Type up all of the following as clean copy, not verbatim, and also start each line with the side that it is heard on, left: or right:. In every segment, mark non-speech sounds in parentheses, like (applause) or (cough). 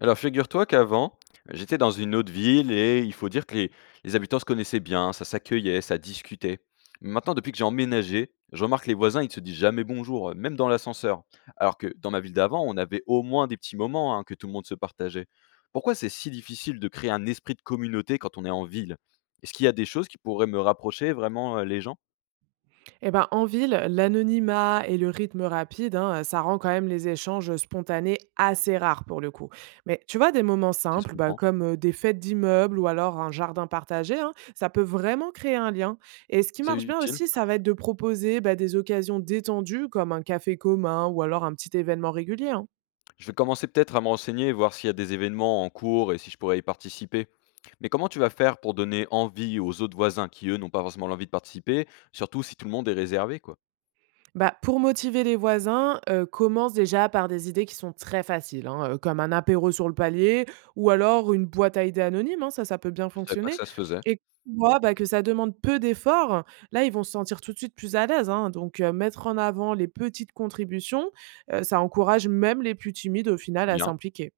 left: Alors, figure-toi qu'avant, j'étais dans une autre ville et il faut dire que les habitants se connaissaient bien, ça s'accueillait, ça discutait. Mais maintenant, depuis que j'ai emménagé, je remarque que les voisins, ils se disent jamais bonjour, même dans l'ascenseur. Alors que dans ma ville d'avant, on avait au moins des petits moments hein, que tout le monde se partageait. Pourquoi c'est si difficile de créer un esprit de communauté quand on est en ville? Est-ce qu'il y a des choses qui pourraient me rapprocher vraiment les gens?
right: Eh ben, en ville, l'anonymat et le rythme rapide, hein, ça rend quand même les échanges spontanés assez rares pour le coup. Mais tu vois, des moments
left: Ça se
right: simples, bah,
left: comprend.
right: comme des fêtes d'immeubles ou alors un jardin partagé, hein, ça peut vraiment créer un lien. Et ce qui
left: C'est
right: marche bien
left: utile.
right: aussi, ça va être de proposer bah, des occasions détendues comme un café commun ou alors un petit événement régulier, hein.
left: Je vais commencer peut-être à me renseigner, voir s'il y a des événements en cours et si je pourrais y participer. Mais comment tu vas faire pour donner envie aux autres voisins qui, eux, n'ont pas forcément l'envie de participer, surtout si tout le monde est réservé, quoi?
right: Bah, pour motiver les voisins, commence déjà par des idées qui sont très faciles, hein, comme un apéro sur le palier ou alors une boîte à idées anonyme, hein, ça peut bien
left: Je savais pas que
right: fonctionner
left: ça se faisait.
right: et tu vois, bah, que ça demande peu d'efforts, là, ils vont se sentir tout de suite plus à l'aise, hein, donc mettre en avant les petites contributions, ça encourage même les plus timides, au final, à
left: Bien.
right: s'impliquer.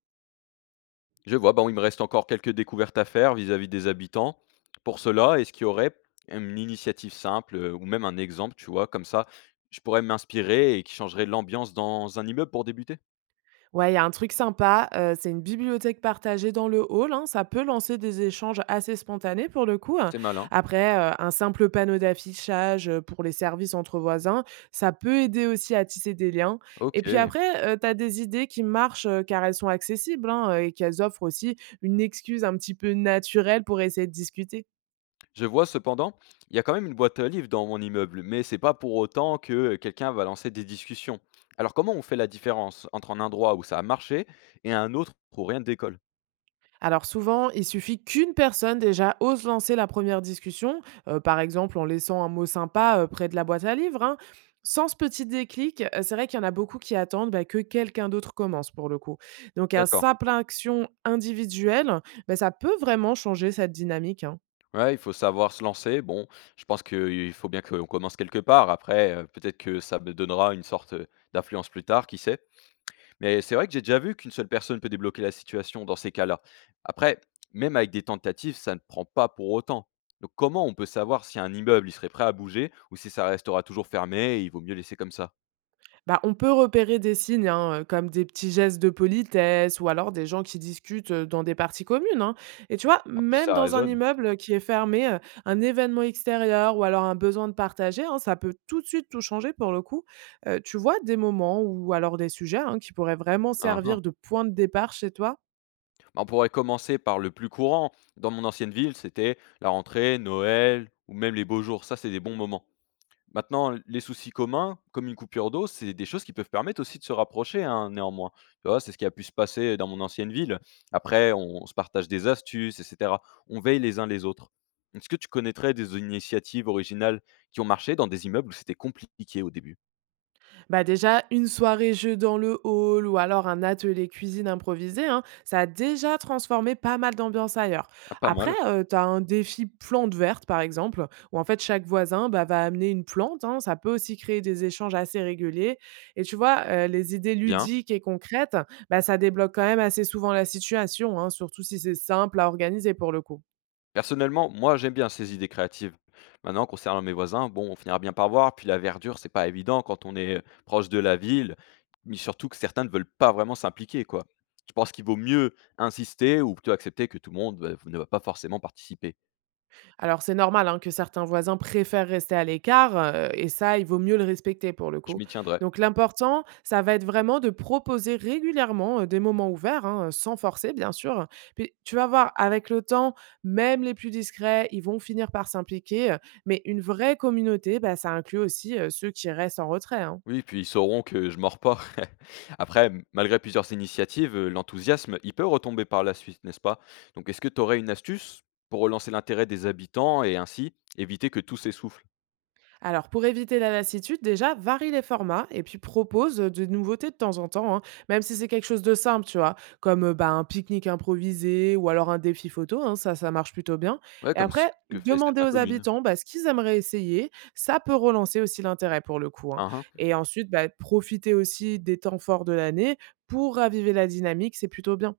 left: Je vois, bon, il me reste encore quelques découvertes à faire vis-à-vis des habitants. Pour cela, est-ce qu'il y aurait une initiative simple, ou même un exemple, tu vois? Comme ça, je pourrais m'inspirer et qui changerait l'ambiance dans un immeuble pour débuter?
right: Ouais, il y a un truc sympa, c'est une bibliothèque partagée dans le hall, hein, ça peut lancer des échanges assez spontanés pour le coup, hein.
left: C'est malin.
right: Après, un simple panneau d'affichage, pour les services entre voisins, ça peut aider aussi à tisser des liens. Et puis
left: OK.
right: après, tu as des idées qui marchent, car elles sont accessibles, hein, et qu'elles offrent aussi une excuse un petit peu naturelle pour essayer de discuter.
left: Je vois cependant, il y a quand même une boîte à livres dans mon immeuble, mais c'est pas pour autant que quelqu'un va lancer des discussions. Alors comment on fait la différence entre un endroit où ça a marché et un autre où rien ne décolle?
right: Alors souvent, il suffit qu'une personne déjà ose lancer la première discussion, par exemple en laissant un mot sympa près de la boîte à livres, hein. Sans ce petit déclic, c'est vrai qu'il y en a beaucoup qui attendent bah, que quelqu'un d'autre commence pour le coup. Donc, un
left: D'accord.
right: simple action individuelle, bah, ça peut vraiment changer cette dynamique, hein.
left: Ouais, il faut savoir se lancer. Bon, je pense qu'il faut bien qu'on commence quelque part. Après, peut-être que ça me donnera une sorte d'influence plus tard, qui sait. Mais c'est vrai que j'ai déjà vu qu'une seule personne peut débloquer la situation dans ces cas-là. Après, même avec des tentatives, ça ne prend pas pour autant. Donc comment on peut savoir si un immeuble, il serait prêt à bouger ou si ça restera toujours fermé et il vaut mieux laisser comme ça?
right: Bah, on peut repérer des signes, hein, comme des petits gestes de politesse ou alors des gens qui discutent dans des parties communes, hein. Et tu vois,
left: En plus,
right: même
left: ça
right: dans un
left: résonne.
right: immeuble qui est fermé, un événement extérieur ou alors un besoin de partager, hein, ça peut tout de suite tout changer pour le coup. Tu vois des moments ou alors des sujets hein, qui pourraient vraiment
left: Hein, hein.
right: servir de point de départ chez toi?
left: Bah, on pourrait commencer par le plus courant. Dans mon ancienne ville, c'était la rentrée, Noël ou même les beaux jours. Ça, c'est des bons moments. Maintenant, les soucis communs, comme une coupure d'eau, c'est des choses qui peuvent permettre aussi de se rapprocher, hein, néanmoins. Tu vois, c'est ce qui a pu se passer dans mon ancienne ville. Après, on se partage des astuces, et cetera. On veille les uns les autres. Est-ce que tu connaîtrais des initiatives originales qui ont marché dans des immeubles où c'était compliqué au début?
right: Bah déjà, une soirée jeu dans le hall ou alors un atelier cuisine improvisé, hein, ça a déjà transformé pas mal d'ambiance ailleurs.
left: Ah, pas
right: Après,
left: mal,
right: tu as un défi plante verte, par exemple, où en fait chaque voisin bah, va amener une plante, hein, ça peut aussi créer des échanges assez réguliers. Et tu vois, les idées
left: bien.
right: ludiques et concrètes, bah, ça débloque quand même assez souvent la situation, hein, surtout si c'est simple à organiser pour le coup.
left: Personnellement, moi, j'aime bien ces idées créatives. Maintenant, concernant mes voisins, bon, on finira bien par voir. Puis la verdure, c'est pas évident quand on est proche de la ville, mais surtout que certains ne veulent pas vraiment s'impliquer, quoi. Je pense qu'il vaut mieux insister ou plutôt accepter que tout le monde, bah, ne va pas forcément participer.
right: Alors c'est normal, hein, que certains voisins préfèrent rester à l'écart, et ça, il vaut mieux le respecter pour le
left: Je
right: coup.
left: m'y tiendrai.
right: Donc l'important, ça va être vraiment de proposer régulièrement, des moments ouverts, hein, sans forcer bien sûr. Puis tu vas voir, avec le temps, même les plus discrets, ils vont finir par s'impliquer, mais une vraie communauté, bah, ça inclut aussi, ceux qui restent en retrait, hein.
left: Oui, puis ils sauront que je mords pas. (laughs) Après, m malgré plusieurs initiatives, l'enthousiasme, il peut retomber par la suite, n'est-ce pas? Donc est-ce que tu aurais une astuce pour relancer l'intérêt des habitants et ainsi éviter que tout s'essouffle?
right: Alors, pour éviter la lassitude, déjà, varie les formats et puis propose des nouveautés de temps en temps, hein, même si c'est quelque chose de simple, tu vois, comme bah, un pique-nique improvisé ou alors un défi photo, hein, ça marche plutôt bien.
left: Ouais,
right: Et
left: comme ce
right: après,
left: que fait
right: demander
left: certaines
right: aux
left: communes.
right: habitants bah, ce qu'ils aimeraient essayer, ça peut relancer aussi l'intérêt pour le coup, hein.
left: Hein, hein.
right: Et ensuite, bah, profiter aussi des temps forts de l'année pour raviver la dynamique, c'est plutôt bien.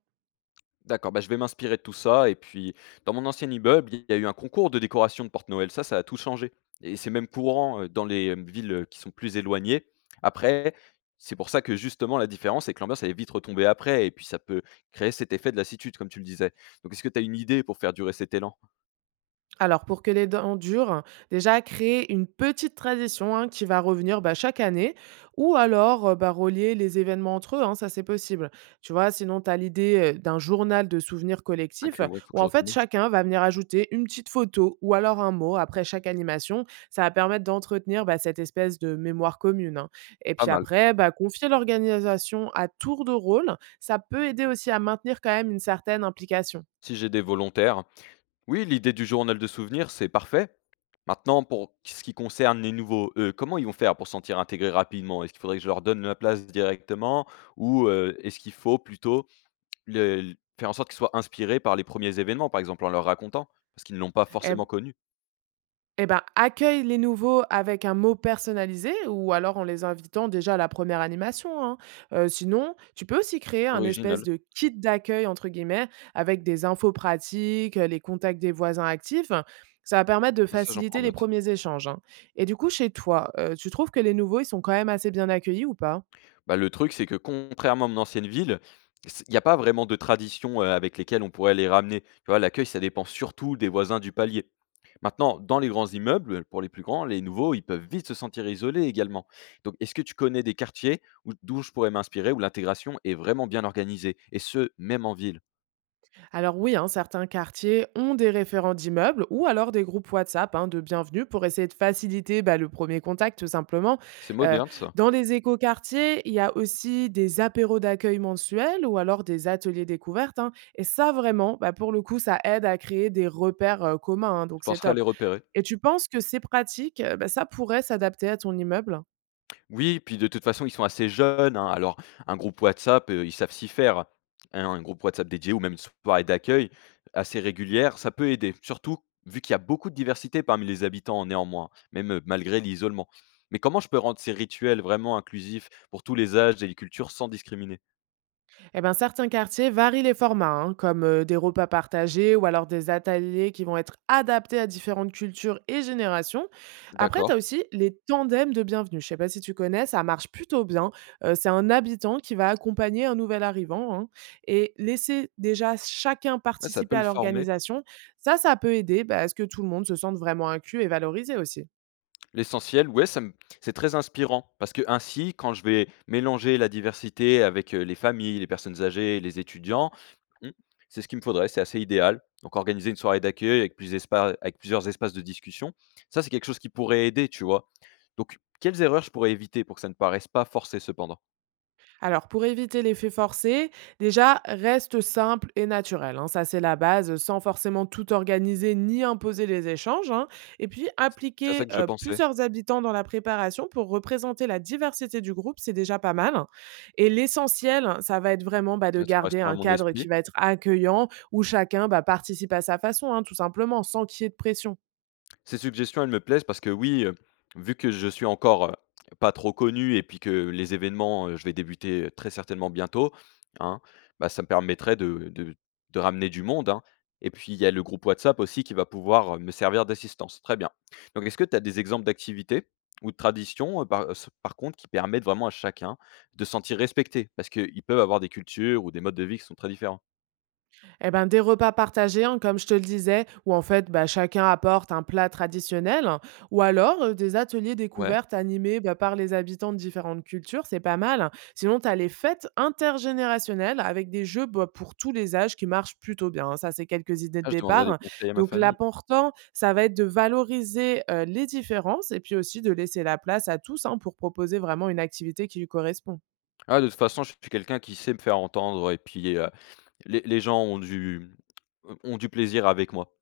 left: D'accord, bah, je vais m'inspirer de tout ça et puis dans mon ancien immeuble, il y a eu un concours de décoration de porte-Noël, ça a tout changé et c'est même courant, dans les villes, qui sont plus éloignées. Après, c'est pour ça que justement la différence, c'est que l'ambiance elle est vite retombée après et puis ça peut créer cet effet de lassitude comme tu le disais. Donc est-ce que tu as une idée pour faire durer cet élan?
right: Alors, pour que les dents durent, déjà créer une petite tradition hein, qui va revenir bah, chaque année, ou alors bah, relier les événements entre eux, hein, ça c'est possible. Tu vois, sinon tu as l'idée d'un journal de souvenirs
left: Ah
right: collectif,
left: que ouais, faut que
right: où
left: je
right: en fait
left: recommence.
right: chacun va venir ajouter une petite photo ou alors un mot après chaque animation. Ça va permettre d'entretenir bah, cette espèce de mémoire commune, hein. Et
left: Pas
right: puis
left: mal.
right: après, bah, confier l'organisation à tour de rôle, ça peut aider aussi à maintenir quand même une certaine implication.
left: Si j'ai des volontaires. Oui, l'idée du journal de souvenirs, c'est parfait. Maintenant, pour ce qui concerne les nouveaux, comment ils vont faire pour se sentir intégrés rapidement? Est-ce qu'il faudrait que je leur donne la place directement ou, est-ce qu'il faut plutôt le faire en sorte qu'ils soient inspirés par les premiers événements, par exemple, en leur racontant? Parce qu'ils ne l'ont pas
right: Eh
left: forcément connu.
right: Eh ben, accueille les nouveaux avec un mot personnalisé ou alors en les invitant déjà à la première animation, hein. Sinon, tu peux aussi créer un espèce
left: Original.
right: de kit d'accueil, entre guillemets, avec des infos pratiques, les contacts des voisins actifs. Ça va permettre de
left: Bah, ça, j'en prends
right: faciliter les
left: note.
right: premiers échanges, hein. Et du coup, chez toi, tu trouves que les nouveaux, ils sont quand même assez bien accueillis ou pas?
left: Bah, le truc, c'est que contrairement à mon ancienne ville, il n'y a pas vraiment de tradition, avec lesquelles on pourrait les ramener. Tu vois? L'accueil, ça dépend surtout des voisins du palier. Maintenant, dans les grands immeubles, pour les plus grands, les nouveaux, ils peuvent vite se sentir isolés également. Donc, est-ce que tu connais des quartiers d'où je pourrais m'inspirer, où l'intégration est vraiment bien organisée, et ce, même en ville?
right: Alors oui, hein, certains quartiers ont des référents d'immeubles ou alors des groupes WhatsApp hein, de bienvenue pour essayer de faciliter bah, le premier contact tout simplement.
left: C'est
right: Euh,
left: moderne, ça.
right: dans les éco-quartiers, il y a aussi des apéros d'accueil mensuels ou alors des ateliers découvertes, hein, et ça vraiment, bah, pour le coup, ça aide à créer des repères communs, hein,
left: Je
right: donc c'est
left: penserais à
right: top.
left: les repérer.
right: Et tu penses que ces pratiques, bah, ça pourrait s'adapter à ton immeuble?
left: Oui, puis de toute façon, ils sont assez jeunes, hein. Alors un groupe WhatsApp, ils savent s'y faire, hein, un groupe WhatsApp dédié ou même une soirée d'accueil assez régulière, ça peut aider. Surtout, vu qu'il y a beaucoup de diversité parmi les habitants néanmoins, même, malgré l'isolement. Mais comment je peux rendre ces rituels vraiment inclusifs pour tous les âges et les cultures sans discriminer?
right: Eh ben, certains quartiers varient les formats, hein, comme des repas partagés ou alors des ateliers qui vont être adaptés à différentes cultures et générations. Après, tu
left: D'accord,
right: as aussi les tandems de bienvenue. Je sais pas si tu connais, ça marche plutôt bien. C'est un habitant qui va accompagner un nouvel arrivant hein, et laisser déjà chacun
left: ouais, ça peut
right: participer
left: le
right: à
left: former.
right: l'organisation. Ça peut aider bah, à ce que tout le monde se sente vraiment inclus et valorisé aussi.
left: L'essentiel, ouais, ça me c'est très inspirant parce que ainsi quand je vais mélanger la diversité avec, les familles, les personnes âgées, les étudiants, mmh, c'est ce qu'il me faudrait, c'est assez idéal. Donc organiser une soirée d'accueil avec plus d'espa avec plusieurs espaces de discussion, ça, c'est quelque chose qui pourrait aider, tu vois? Donc quelles erreurs je pourrais éviter pour que ça ne paraisse pas forcé cependant?
right: Alors, pour éviter l'effet forcé, déjà, reste simple et naturel, hein, ça, c'est la base, sans forcément tout organiser ni imposer les échanges, hein. Et puis,
left: C'est à ça
right: impliquer
left: que je pensais.
right: plusieurs habitants dans la préparation pour représenter la diversité du groupe, c'est déjà pas mal, hein. Et l'essentiel, ça va être vraiment bah, de
left: Ça
right: garder
left: correspond à
right: un
left: mon
right: cadre
left: esprit.
right: qui va être accueillant, où chacun bah, participe à sa façon, hein, tout simplement, sans qu'il y ait de pression.
left: Ces suggestions, elles me plaisent parce que oui, vu que je suis encore, pas trop connu et puis que les événements, je vais débuter, très certainement bientôt, hein, bah, ça me permettrait de ramener du monde, hein, et puis il y a le groupe WhatsApp aussi qui va pouvoir, me servir d'assistance. Très bien. Donc est-ce que tu as des exemples d'activités ou de traditions, par contre qui permettent vraiment à chacun de se sentir respecté? Parce qu'ils peuvent avoir des cultures ou des modes de vie qui sont très différents.
right: Eh ben, des repas partagés, hein, comme je te le disais, où en fait bah, chacun apporte un plat traditionnel, hein, ou alors des ateliers
left: Ouais,
right: découvertes animés bah, par les habitants de différentes cultures, c'est pas mal, hein. Sinon, tu as les fêtes intergénérationnelles avec des jeux bah, pour tous les âges qui marchent plutôt bien, hein. Ça, c'est quelques idées de
left: ah, je demanderai
right: départ,
left: des
right: hein.
left: conseils à ma
right: Donc,
left: famille.
right: l'important, ça va être de valoriser les différences et puis aussi de laisser la place à tous hein, pour proposer vraiment une activité qui lui correspond.
left: Ah, de toute façon, je suis quelqu'un qui sait me faire entendre et puis, les gens ont du plaisir avec moi.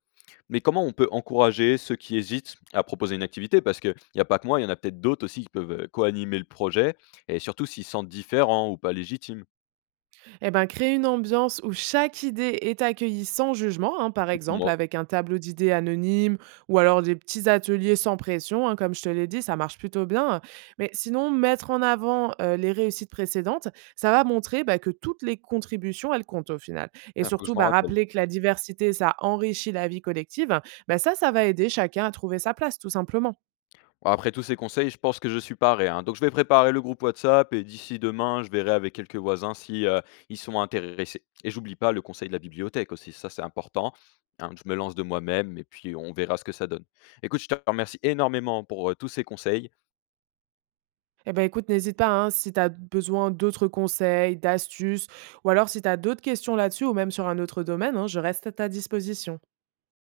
left: Mais comment on peut encourager ceux qui hésitent à proposer une activité? Parce qu'il y a pas que moi, il y en a peut-être d'autres aussi qui peuvent, co-animer le projet et surtout s'ils se sentent différents ou pas légitimes.
right: Eh ben, créer une ambiance où chaque idée est accueillie sans jugement, hein, par
left: C'est tout
right: exemple
left: moi.
right: avec un tableau d'idées anonyme ou alors des petits ateliers sans pression, hein, comme je te l'ai dit, ça marche plutôt bien. Mais sinon, mettre en avant les réussites précédentes, ça va montrer bah, que toutes les contributions, elles comptent au final. Et
left: Tiens, faut que je
right: surtout,
left: m'en
right: bah,
left: rappelle.
right: rappeler que la diversité, ça enrichit la vie collective, bah, ça va aider chacun à trouver sa place, tout simplement.
left: Après tous ces conseils, je pense que je suis paré, hein. Donc je vais préparer le groupe WhatsApp et d'ici demain, je verrai avec quelques voisins si, ils sont intéressés. Et j'oublie pas le conseil de la bibliothèque aussi, ça c'est important, hein. Je me lance de moi-même et puis on verra ce que ça donne. Écoute, je te remercie énormément pour, tous ces conseils.
right: Eh ben, écoute, n'hésite pas, hein, si tu as besoin d'autres conseils, d'astuces, ou alors si tu as d'autres questions là-dessus ou même sur un autre domaine, hein, je reste à ta disposition.